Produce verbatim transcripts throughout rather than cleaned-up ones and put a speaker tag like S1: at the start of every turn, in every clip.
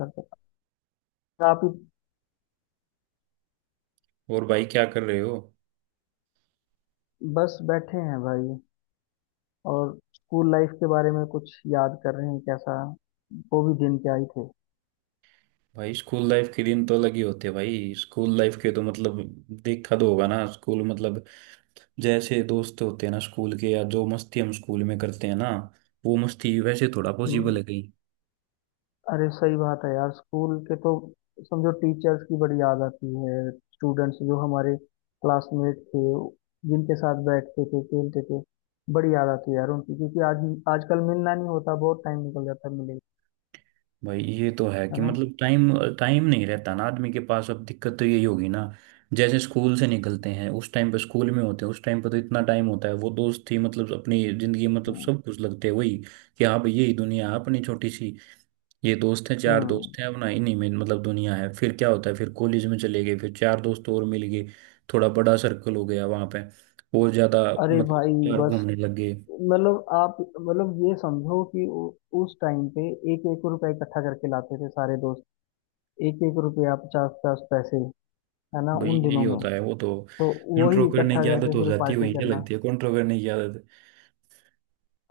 S1: लगता है आप ही।
S2: और भाई क्या कर रहे हो?
S1: बस बैठे हैं भाई, और स्कूल लाइफ के बारे में कुछ याद कर रहे हैं। कैसा वो भी दिन क्या ही थे।
S2: भाई स्कूल लाइफ के दिन तो अलग ही होते हैं, भाई स्कूल लाइफ के तो मतलब देखा तो होगा ना, स्कूल मतलब जैसे दोस्त होते हैं ना स्कूल के, या जो मस्ती हम स्कूल में करते हैं ना, वो मस्ती वैसे थोड़ा पॉसिबल
S1: हम्म।
S2: है कहीं?
S1: अरे सही बात है यार, स्कूल के तो समझो टीचर्स की बड़ी याद आती है। स्टूडेंट्स जो हमारे क्लासमेट थे, जिनके साथ बैठते थे, खेलते थे, बड़ी याद आती है यार उनकी, क्योंकि आज आजकल मिलना नहीं होता, बहुत टाइम निकल जाता है मिले।
S2: भाई ये तो है
S1: है
S2: कि
S1: ना।
S2: मतलब टाइम टाइम नहीं रहता ना आदमी के पास, अब दिक्कत तो यही होगी ना। जैसे स्कूल से निकलते हैं, उस टाइम पे स्कूल में होते हैं उस टाइम पे तो इतना टाइम होता है, वो दोस्त ही मतलब अपनी जिंदगी में मतलब
S1: हम्म
S2: सब कुछ लगते हैं वही, कि हाँ भाई, यही दुनिया है अपनी छोटी सी। ये दोस्त हैं चार। हम्म।
S1: हम्म।
S2: दोस्त हैं अब ना, इन्हीं में मतलब दुनिया है। फिर क्या होता है, फिर कॉलेज में चले गए, फिर चार दोस्त और मिल गए। थोड़ा बड़ा सर्कल हो गया वहां पे, और ज्यादा
S1: अरे
S2: मतलब
S1: भाई,
S2: यार
S1: बस
S2: घूमने लग गए।
S1: मतलब, आप मतलब ये समझो कि उ- उस टाइम पे एक एक रुपया इकट्ठा करके लाते थे सारे दोस्त, एक एक रुपया, पचास पचास पैसे, है ना
S2: भाई
S1: उन
S2: यही
S1: दिनों में।
S2: होता है वो तो।
S1: तो
S2: कंट्रोल
S1: वही
S2: करने
S1: इकट्ठा
S2: की आदत
S1: करके
S2: हो
S1: फिर
S2: जाती है,
S1: पार्टी
S2: वहीं से
S1: करना।
S2: लगती है कंट्रोल करने की आदत।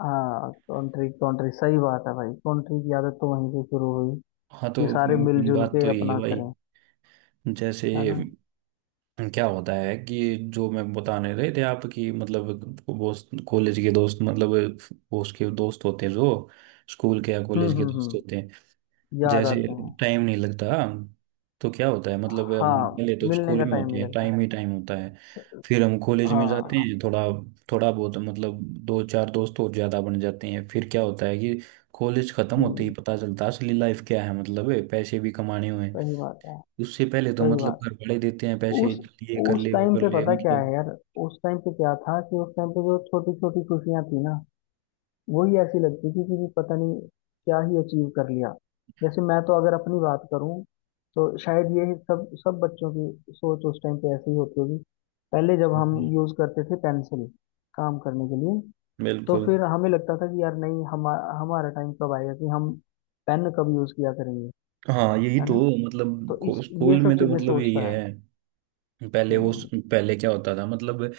S1: हाँ, कंट्री कंट्री सही बात है भाई, कंट्री की आदत तो वहीं से शुरू हुई,
S2: हाँ, तो
S1: कि सारे
S2: मेन
S1: मिलजुल
S2: बात
S1: के
S2: तो यही है
S1: अपना
S2: भाई।
S1: करें।
S2: जैसे
S1: है ना।
S2: क्या होता है कि जो मैं बताने रहे थे आपकी, मतलब दोस्त, कॉलेज के दोस्त मतलब वो उसके दोस्त होते हैं जो स्कूल के या
S1: हम्म
S2: कॉलेज के
S1: हम्म
S2: दोस्त होते
S1: हम्म।
S2: हैं।
S1: याद
S2: जैसे
S1: आते हैं।
S2: टाइम नहीं लगता, तो क्या होता है मतलब हम
S1: हाँ,
S2: पहले तो
S1: मिलने
S2: स्कूल
S1: का
S2: में
S1: टाइम
S2: होते
S1: नहीं
S2: हैं,
S1: लगता।
S2: टाइम ही टाइम होता है। फिर हम कॉलेज में जाते
S1: हाँ।
S2: हैं, थोड़ा थोड़ा बहुत मतलब दो चार दोस्त और ज़्यादा बन जाते हैं। फिर क्या होता है कि कॉलेज ख़त्म होते ही
S1: हम्म।
S2: पता चलता है असली लाइफ क्या है, मतलब है, पैसे भी कमाने हुए हैं।
S1: सही बात है,
S2: उससे पहले तो
S1: सही
S2: मतलब
S1: बात
S2: घर
S1: है।
S2: वाले देते हैं पैसे,
S1: उस
S2: ये कर
S1: उस
S2: ले वो
S1: टाइम
S2: कर
S1: पे
S2: ले
S1: पता क्या
S2: मतलब।
S1: है यार, उस टाइम पे क्या था कि उस टाइम पे जो छोटी छोटी खुशियां थी ना, वही ऐसी लगती थी कि पता नहीं क्या ही अचीव कर लिया। जैसे मैं तो अगर अपनी बात करूं, तो शायद ये सब सब बच्चों की सोच उस टाइम पे ऐसी ही होती होगी। पहले जब हम यूज करते थे पेंसिल काम करने के लिए, तो
S2: बिल्कुल।
S1: फिर हमें लगता था कि यार नहीं, हम हमारा टाइम कब आएगा कि हम पेन कब यूज किया करेंगे।
S2: हाँ, यही
S1: है
S2: तो
S1: ना।
S2: मतलब
S1: तो
S2: को-
S1: इस ये
S2: स्कूल
S1: सब
S2: में तो
S1: चीजें
S2: मतलब यही
S1: सोचता है।
S2: है। पहले वो,
S1: हम्म।
S2: पहले क्या होता था मतलब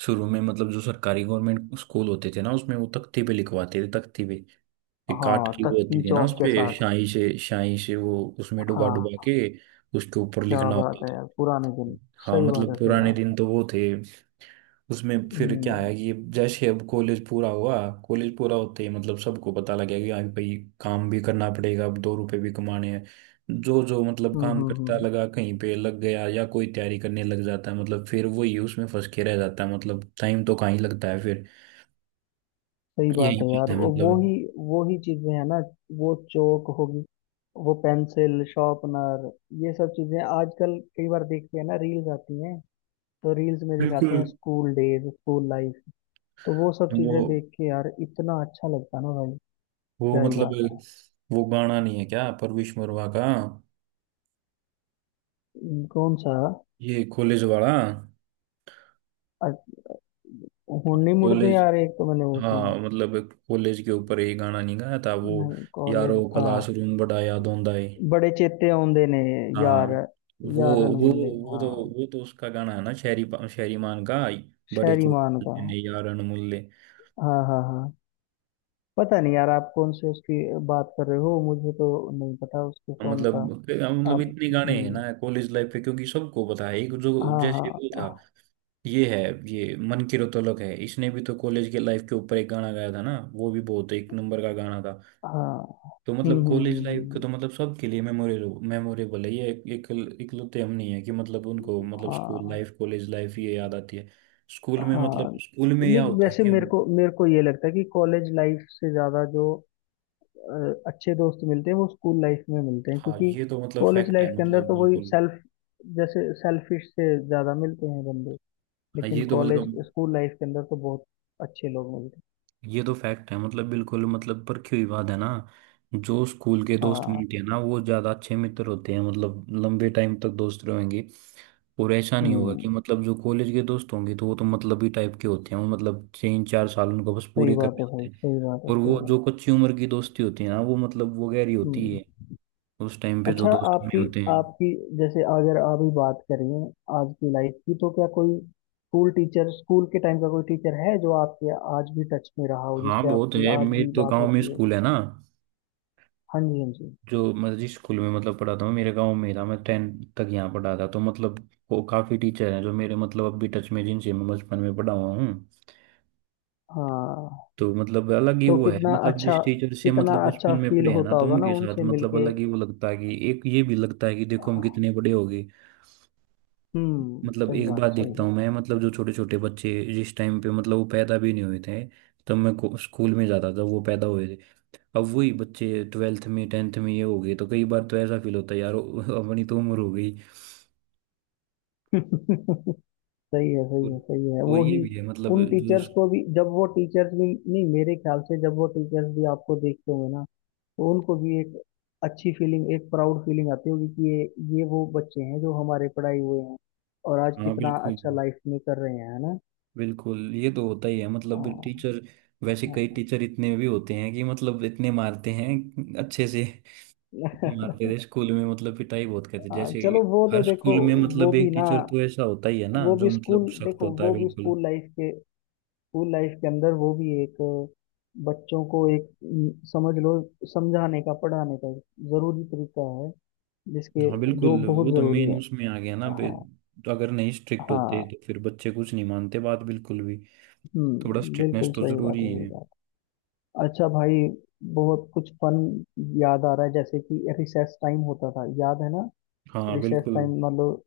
S2: शुरू में, मतलब जो सरकारी गवर्नमेंट स्कूल होते थे ना, उसमें वो तख्ती पे लिखवाते थे, तख्ती पे ये काट
S1: हाँ,
S2: की वो
S1: तक्की
S2: होती थी ना उस
S1: चौक के
S2: पे,
S1: साथ।
S2: स्याही से, स्याही से वो उसमें डुबा डुबा
S1: हाँ,
S2: के उसके ऊपर
S1: क्या
S2: लिखना होता
S1: बात है
S2: था।
S1: यार, पुराने दिन।
S2: हाँ
S1: सही बात
S2: मतलब
S1: है, सही
S2: पुराने दिन
S1: बात।
S2: तो वो थे। उसमें फिर क्या
S1: हम्म
S2: है कि जैसे अब कॉलेज पूरा हुआ, कॉलेज पूरा होते ही मतलब सबको पता लगेगा कि हाँ भाई काम भी करना पड़ेगा, अब दो रुपए भी कमाने हैं। जो जो मतलब
S1: हम्म
S2: काम
S1: हम्म
S2: करता
S1: हम्म।
S2: लगा कहीं पे लग गया, या कोई तैयारी करने लग जाता है मतलब फिर वही उसमें फंस के रह जाता है, मतलब टाइम तो कहाँ ही लगता है फिर।
S1: सही बात
S2: यही
S1: है
S2: बात
S1: यार।
S2: है
S1: वो वो
S2: मतलब
S1: ही, वो ही चीजें हैं ना। वो चौक होगी, वो पेंसिल शार्पनर, ये सब चीजें आजकल कई बार देखते हैं ना, रील्स आती हैं। तो रील्स में दिखाते
S2: बिल्कुल।
S1: हैं स्कूल डेज, स्कूल लाइफ। तो वो सब
S2: वो
S1: चीजें देख के यार इतना अच्छा लगता है ना भाई,
S2: वो
S1: क्या ही
S2: मतलब
S1: बात है।
S2: वो गाना नहीं है क्या परवेश मरवा का?
S1: हम्म, कौन सा?
S2: ये कॉलेज वाला,
S1: अ- हुन्नी मुड़दे
S2: कॉलेज।
S1: यार, एक तो मैंने वो सुना।
S2: हाँ मतलब कॉलेज के ऊपर ये गाना नहीं गाया था वो,
S1: नहीं, कॉलेज
S2: यारो
S1: था।
S2: क्लासरूम बड़ा याद आंदा है।
S1: बड़े चेते औंदे ने
S2: हाँ,
S1: यार,
S2: वो
S1: यार
S2: वो
S1: अनमुल्ले।
S2: वो तो
S1: हाँ,
S2: वो तो उसका गाना है ना, शहरी, शहरी मान का। बड़े
S1: शहरीमान
S2: चोट
S1: का।
S2: ने यार अनमोल्य।
S1: हाँ हाँ हाँ। पता नहीं यार, आप कौन से उसकी बात कर रहे हो, मुझे तो नहीं पता उसके सॉन्ग
S2: मतलब,
S1: का।
S2: मतलब
S1: आप।
S2: इतने गाने हैं
S1: हम्म,
S2: ना कॉलेज लाइफ पे, क्योंकि सबको पता है, एक जो
S1: हाँ
S2: जैसे वो
S1: हाँ
S2: था। ये है, ये मन की रतौलक है, इसने भी तो कॉलेज के लाइफ के ऊपर एक गाना गाया था ना, वो भी बहुत एक नंबर का गाना था।
S1: हाँ।
S2: तो
S1: हम्म
S2: मतलब
S1: हम्म
S2: कॉलेज
S1: हम्म
S2: लाइफ
S1: हम्म।
S2: का तो मतलब सबके लिए मेमोरेबल, मेमोरेबल है। ये एक, एक इकलौते हम नहीं है कि मतलब उनको मतलब स्कूल
S1: हाँ
S2: लाइफ, कॉलेज लाइफ ये याद आती है। स्कूल में
S1: हाँ।
S2: मतलब स्कूल में यह
S1: नहीं,
S2: होता है
S1: वैसे
S2: कि
S1: मेरे
S2: हम-
S1: को मेरे को ये लगता है कि कॉलेज लाइफ से ज्यादा जो अ, अच्छे दोस्त मिलते हैं, वो स्कूल लाइफ में मिलते हैं,
S2: हाँ,
S1: क्योंकि
S2: ये तो मतलब
S1: कॉलेज
S2: फैक्ट
S1: लाइफ
S2: है
S1: के अंदर
S2: मतलब
S1: तो वही
S2: बिल्कुल।
S1: सेल्फ, जैसे सेल्फिश से ज्यादा मिलते हैं बंदे।
S2: हाँ
S1: लेकिन
S2: ये तो
S1: कॉलेज,
S2: मतलब,
S1: स्कूल लाइफ के अंदर तो बहुत अच्छे लोग मिलते हैं।
S2: ये तो फैक्ट है मतलब बिल्कुल, मतलब परखी हुई बात है ना। जो स्कूल के दोस्त
S1: हाँ।
S2: बनते हैं ना वो ज्यादा अच्छे मित्र होते हैं, मतलब लंबे टाइम तक दोस्त रहेंगे। और ऐसा नहीं होगा
S1: हम्म,
S2: कि मतलब जो कॉलेज के दोस्त होंगे तो वो तो मतलब ही टाइप के होते हैं, वो मतलब तीन चार साल उनको बस
S1: सही
S2: पूरे
S1: बात
S2: करने
S1: है भाई,
S2: होते हैं।
S1: सही बात है,
S2: और
S1: सही
S2: वो
S1: बात है।
S2: जो कच्ची उम्र की दोस्ती होती है ना वो मतलब वो गहरी होती
S1: हम्म।
S2: है, उस टाइम पे जो
S1: अच्छा,
S2: दोस्त बने
S1: आपकी
S2: होते हैं।
S1: आपकी जैसे अगर अभी बात करें आज की लाइफ की, तो क्या कोई स्कूल टीचर, स्कूल के टाइम का कोई टीचर है जो आपके आज भी टच में रहा हो,
S2: हाँ
S1: जिससे
S2: बहुत
S1: आपकी
S2: है,
S1: आज
S2: मेरे
S1: भी
S2: तो
S1: बात
S2: गाँव में
S1: होती हो?
S2: स्कूल है ना,
S1: हाँ जी, हाँ जी।
S2: जो मैं जिस स्कूल में मतलब पढ़ाता हूँ मेरे गांव में ही था, मैं टेन तक यहाँ पढ़ा था। तो मतलब वो काफ़ी टीचर हैं जो मेरे मतलब अब भी टच में, जिनसे मैं बचपन में पढ़ा हुआ हूँ।
S1: हाँ
S2: तो मतलब अलग ही
S1: तो
S2: वो है,
S1: कितना
S2: मतलब जिस
S1: अच्छा,
S2: टीचर से
S1: कितना
S2: मतलब बचपन
S1: अच्छा
S2: में
S1: फील
S2: पढ़े हैं ना,
S1: होता
S2: तो
S1: होगा
S2: उनके
S1: ना
S2: साथ
S1: उनसे
S2: मतलब
S1: मिलके।
S2: अलग ही वो लगता है कि एक ये भी लगता है कि देखो हम कितने बड़े हो गए।
S1: हम्म,
S2: मतलब
S1: सही
S2: एक
S1: बात,
S2: बात
S1: सही
S2: देखता
S1: बात।
S2: हूँ मैं, मतलब जो छोटे छोटे बच्चे जिस टाइम पे मतलब वो पैदा भी नहीं हुए थे, तब मैं को- स्कूल में जाता था, वो पैदा हुए थे। अब वही बच्चे ट्वेल्थ में, टेंथ में ये हो गए, तो कई बार तो ऐसा फील होता है यार, ओ- अपनी तो उम्र हो गई।
S1: सही है, सही है,
S2: और,
S1: सही है,
S2: और
S1: वो ही।
S2: ये भी है मतलब
S1: उन
S2: जो
S1: टीचर्स
S2: उस-
S1: को भी, जब वो टीचर्स भी, नहीं मेरे ख्याल से जब वो टीचर्स भी आपको देखते होंगे ना, तो उनको भी एक अच्छी फीलिंग, एक प्राउड फीलिंग आती होगी कि ये ये वो बच्चे हैं जो हमारे पढ़ाई हुए हैं, और आज
S2: हाँ
S1: कितना
S2: बिल्कुल,
S1: अच्छा लाइफ में कर रहे हैं। है ना।
S2: बिल्कुल ये तो होता ही है मतलब
S1: हाँ।
S2: टीचर। वैसे कई
S1: हाँ।
S2: टीचर इतने भी होते हैं कि मतलब इतने मारते हैं अच्छे से, मारते थे स्कूल में, मतलब पिटाई बहुत करते जैसे,
S1: चलो वो
S2: हर
S1: तो देखो।
S2: स्कूल में
S1: वो
S2: मतलब एक
S1: भी ना,
S2: टीचर तो ऐसा होता ही है ना
S1: वो भी
S2: जो मतलब
S1: स्कूल,
S2: सख्त
S1: देखो
S2: होता है
S1: वो भी
S2: बिल्कुल।
S1: स्कूल लाइफ के, स्कूल लाइफ के अंदर वो भी एक, बच्चों को एक अम, समझ लो, समझाने का, पढ़ाने का एक जरूरी तरीका है, जिसके,
S2: हाँ
S1: जो
S2: बिल्कुल, वो
S1: बहुत
S2: तो
S1: जरूरी
S2: मेन
S1: है।
S2: उसमें आ गया ना बे-
S1: हाँ
S2: तो अगर नहीं स्ट्रिक्ट होते
S1: हाँ।
S2: तो फिर बच्चे कुछ नहीं मानते बात बिल्कुल भी। थोड़ा
S1: हम्म,
S2: स्ट्रिक्टनेस
S1: बिल्कुल
S2: तो
S1: सही बात
S2: जरूरी
S1: है, सही
S2: है।
S1: बात। अच्छा भाई, बहुत कुछ फन याद आ रहा है, जैसे कि रिसेस टाइम होता था, याद है ना।
S2: हाँ
S1: रिसेस
S2: बिल्कुल,
S1: टाइम मतलब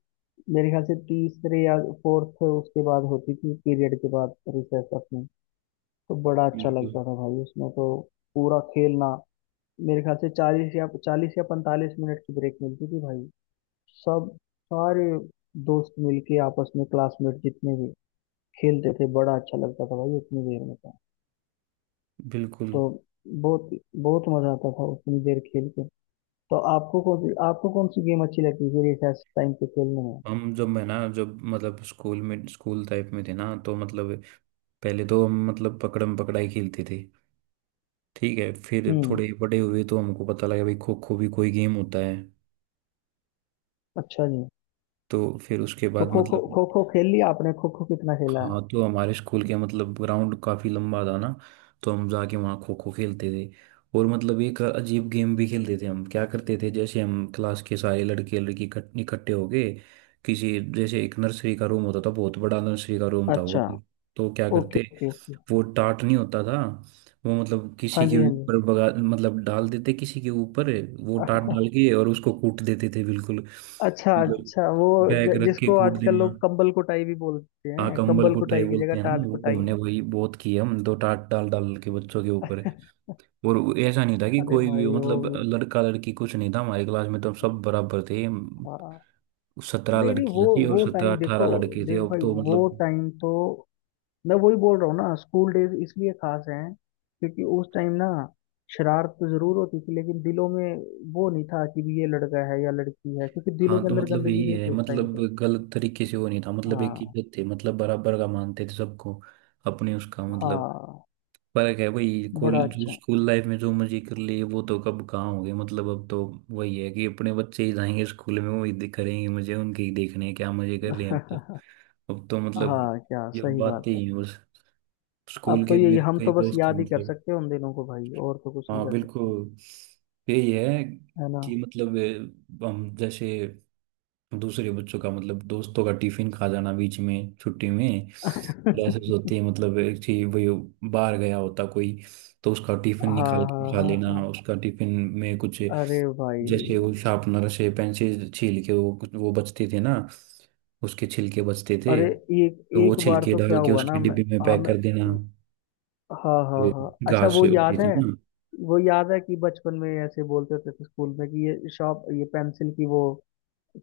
S1: मेरे ख्याल से तीसरे या फोर्थ, उसके बाद होती थी पीरियड के बाद रिसेस अपनी। तो बड़ा अच्छा
S2: बिल्कुल,
S1: लगता था भाई उसमें तो, पूरा खेलना। मेरे ख्याल से चालीस या चालीस या पैंतालीस मिनट की ब्रेक मिलती थी भाई। सब, सारे दोस्त मिलके आपस में क्लासमेट जितने भी, खेलते थे, बड़ा अच्छा लगता था भाई उतनी देर में था।
S2: बिल्कुल।
S1: तो बहुत, बहुत मजा आता था उतनी देर खेल के। तो आपको कौन सी आपको कौन सी गेम अच्छी लगती थी रिसेस टाइम पे खेलने में?
S2: हम जब मैं ना, जब मतलब स्कूल में, स्कूल टाइप में थे ना, तो मतलब पहले तो हम मतलब पकड़म पकड़ाई खेलते थे। ठीक है, फिर
S1: हम्म,
S2: थोड़े बड़े हुए तो हमको पता लगा भाई खो खो भी कोई गेम होता है।
S1: अच्छा जी।
S2: तो फिर उसके
S1: तो
S2: बाद
S1: खो खो
S2: मतलब,
S1: खो खो खेल लिया आपने, खो खो कितना खेला है?
S2: हाँ तो हमारे स्कूल के मतलब ग्राउंड काफी लंबा था ना, तो हम जाके वहाँ खो खो खेलते थे। और मतलब एक अजीब गेम भी खेलते थे हम। क्या करते थे, जैसे हम क्लास के सारे लड़के लड़की इकट- इकट्ठे हो गए, किसी जैसे एक नर्सरी का रूम होता था, बहुत बड़ा नर्सरी का रूम था वो।
S1: अच्छा,
S2: तो क्या
S1: ओके
S2: करते,
S1: ओके ओके।
S2: वो टाट नहीं होता था वो, मतलब
S1: हाँ
S2: किसी के
S1: जी, हाँ
S2: ऊपर बगा, मतलब डाल देते किसी के ऊपर, वो टाट
S1: जी।
S2: डाल के, और उसको कूट देते थे बिल्कुल।
S1: अच्छा
S2: मतलब
S1: अच्छा। वो
S2: बैग
S1: ज-
S2: रख के
S1: जिसको
S2: कूट
S1: आजकल
S2: देना।
S1: लोग कंबल कुटाई भी बोलते
S2: हाँ,
S1: हैं,
S2: कंबल
S1: कंबल
S2: कुटाई
S1: कुटाई की
S2: बोलते
S1: जगह
S2: हैं ना
S1: टाट
S2: वो,
S1: कुटाई।
S2: हमने वही बहुत की है हम तो, टाट डाल डाल के बच्चों के ऊपर। और वो ऐसा नहीं था कि
S1: अरे
S2: कोई भी
S1: भाई वो
S2: मतलब
S1: भी।
S2: लड़का लड़की कुछ नहीं था हमारी क्लास में, तो हम सब बराबर थे।
S1: हाँ।
S2: सत्रह
S1: नहीं नहीं, वो
S2: लड़कियां थी, और
S1: वो
S2: सत्रह
S1: टाइम देखो,
S2: अठारह लड़के थे,
S1: देख
S2: अब
S1: भाई,
S2: तो
S1: वो
S2: मतलब।
S1: टाइम तो, मैं वही बोल रहा हूँ ना, स्कूल डेज इसलिए खास हैं, क्योंकि उस टाइम ना शरारत तो जरूर होती थी, लेकिन दिलों में वो नहीं था कि भी ये लड़का है या लड़की है, क्योंकि दिलों
S2: हाँ
S1: के
S2: तो
S1: अंदर
S2: मतलब
S1: गंदगी
S2: यही
S1: नहीं
S2: है,
S1: थी उस टाइम
S2: मतलब
S1: पे।
S2: गलत तरीके से वो नहीं था, मतलब एक
S1: हाँ
S2: इज्जत थे, मतलब बराबर का मानते थे सबको, अपने उसका मतलब
S1: हाँ।
S2: फर्क है वही। कॉल
S1: बड़ा
S2: जो
S1: अच्छा।
S2: स्कूल लाइफ में जो मजे कर लिए वो तो कब कहाँ हो गए, मतलब अब तो वही है कि अपने बच्चे ही जाएंगे स्कूल में, वही दिख करेंगे, मुझे उनके ही देखने हैं, क्या मजे कर रहे हैं अब तो। अब तो मतलब
S1: हाँ, क्या
S2: ये
S1: सही बात
S2: बातें
S1: है।
S2: ही हैं बस।
S1: अब
S2: स्कूल
S1: तो
S2: के
S1: यही,
S2: मेरे
S1: हम
S2: कई
S1: तो बस
S2: दोस्त हैं
S1: याद ही कर
S2: मतलब।
S1: सकते हैं उन दिनों को भाई, और तो कुछ नहीं
S2: हाँ
S1: कर सकते।
S2: बिल्कुल, यही है
S1: है ना।
S2: कि मतलब अ, हम जैसे दूसरे बच्चों का मतलब दोस्तों का टिफिन खा जाना, बीच में छुट्टी में क्लासेस होती है मतलब, एक ही वही बाहर गया होता कोई, तो उसका टिफिन
S1: हाँ
S2: निकाल के
S1: हाँ
S2: खा
S1: हाँ
S2: लेना,
S1: हाँ,
S2: उसका टिफिन में कुछ।
S1: अरे भाई।
S2: जैसे वो शार्पनर से पेंसिल छील के वो कुछ वो बचते थे ना, उसके छिलके बचते थे,
S1: अरे एक
S2: तो वो
S1: एक बार
S2: छिलके
S1: तो क्या
S2: डाल के
S1: हुआ ना,
S2: उसके
S1: मैं,
S2: डिब्बे में
S1: हाँ
S2: पैक
S1: मैं,
S2: कर देना।
S1: हाँ हाँ
S2: फिर
S1: हाँ, अच्छा
S2: घास
S1: वो
S2: होती
S1: याद
S2: थी
S1: है।
S2: ना,
S1: वो याद है कि बचपन में ऐसे बोलते होते थे स्कूल में कि ये शॉप, ये पेंसिल की वो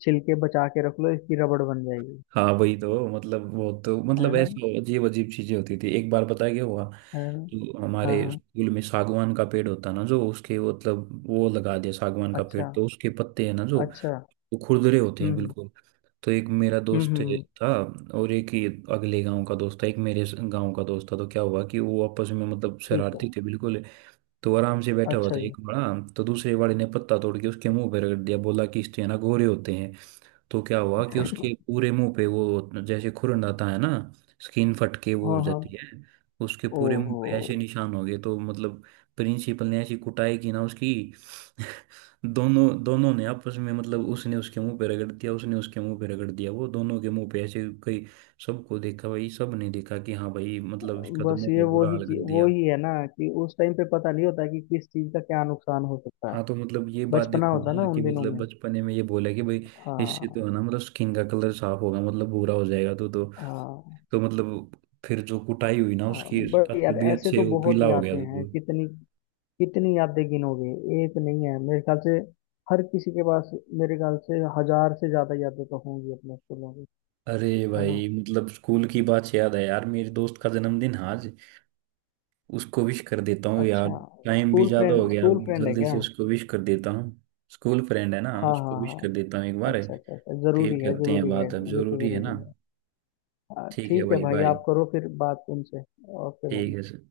S1: छिलके बचा के रख लो, इसकी रबड़ बन जाएगी।
S2: हाँ वही तो। मतलब वो तो
S1: है
S2: मतलब
S1: ना।
S2: ऐसे अजीब अजीब चीजें होती थी। एक बार पता है क्या हुआ,
S1: है ना।
S2: तो
S1: हाँ
S2: हमारे
S1: हाँ।
S2: स्कूल में सागवान का पेड़ होता है ना, जो उसके मतलब वो लगा दिया सागवान का पेड़,
S1: अच्छा
S2: तो उसके पत्ते हैं ना जो,
S1: अच्छा।
S2: वो खुरदरे होते
S1: हम्म
S2: हैं
S1: हम्म
S2: बिल्कुल। तो एक मेरा
S1: हम्म
S2: दोस्त
S1: हम्म।
S2: था, और एक ही अगले गांव का दोस्त था, एक मेरे गांव का दोस्त था। तो क्या हुआ कि वो आपस में मतलब
S1: ठीक है।
S2: शरारती थे बिल्कुल, तो आराम से बैठा हुआ
S1: अच्छा
S2: था
S1: जी।
S2: एक बड़ा, तो दूसरे वाले ने पत्ता तोड़ के उसके मुंह पे रगड़ दिया, बोला कि इससे ना गोरे होते हैं। तो क्या हुआ कि उसके पूरे मुंह पे वो, जैसे खुरन आता है ना, स्किन फट के वो हो
S1: हाँ हाँ।
S2: जाती है, उसके पूरे मुंह
S1: ओहो।
S2: पे ऐसे निशान हो गए, तो मतलब प्रिंसिपल ने ऐसी कुटाई की ना उसकी। दोनों दोनों ने आपस में मतलब उसने उसके मुंह पे रगड़ दिया, उसने उसके मुंह पे रगड़ दिया, वो दोनों के मुंह पे ऐसे कई, सबको देखा भाई, सब ने देखा कि हाँ भाई मतलब इसका तो
S1: बस
S2: मुंह का
S1: ये
S2: बुरा
S1: वही
S2: हाल
S1: चीज,
S2: कर
S1: वो
S2: दिया।
S1: ही है ना कि उस टाइम पे पता नहीं होता कि किस चीज का क्या नुकसान हो सकता है।
S2: हाँ तो मतलब ये बात
S1: बचपना
S2: देखो
S1: होता ना
S2: ना कि
S1: उन दिनों
S2: मतलब
S1: में।
S2: बचपने में ये बोला कि भाई इससे तो
S1: हाँ।
S2: है ना मतलब स्किन का कलर साफ होगा, मतलब भूरा हो जाएगा, तो तो
S1: हाँ।
S2: तो मतलब फिर जो कुटाई हुई ना
S1: हाँ।
S2: उसकी,
S1: बट यार,
S2: तबीयत
S1: ऐसे
S2: से
S1: तो
S2: वो
S1: बहुत
S2: पीला हो गया
S1: यादें
S2: था।
S1: हैं, कितनी, कितनी यादें गिनोगे। एक नहीं है मेरे ख्याल से हर किसी के पास, मेरे ख्याल से हजार से ज्यादा यादें तो होंगी अपने स्कूलों की।
S2: अरे
S1: है ना।
S2: भाई, मतलब स्कूल की बात से याद है यार, मेरे दोस्त का जन्मदिन है आज, उसको विश कर देता हूँ यार।
S1: अच्छा,
S2: टाइम भी
S1: स्कूल
S2: ज्यादा हो
S1: फ्रेंड,
S2: गया,
S1: स्कूल फ्रेंड है
S2: जल्दी
S1: क्या?
S2: से उसको विश कर देता हूँ। स्कूल फ्रेंड है ना,
S1: हाँ
S2: उसको
S1: हाँ
S2: विश
S1: हाँ।
S2: कर देता हूँ एक बार।
S1: अच्छा अच्छा अच्छा,
S2: फिर
S1: जरूरी है,
S2: करते हैं
S1: जरूरी है।
S2: बात, अब
S1: ये तो
S2: जरूरी है ना।
S1: जरूरी है। हाँ,
S2: ठीक है
S1: ठीक है
S2: भाई,
S1: भाई,
S2: बाय।
S1: आप करो फिर बात उनसे। ओके
S2: ठीक
S1: भाई।
S2: है सर।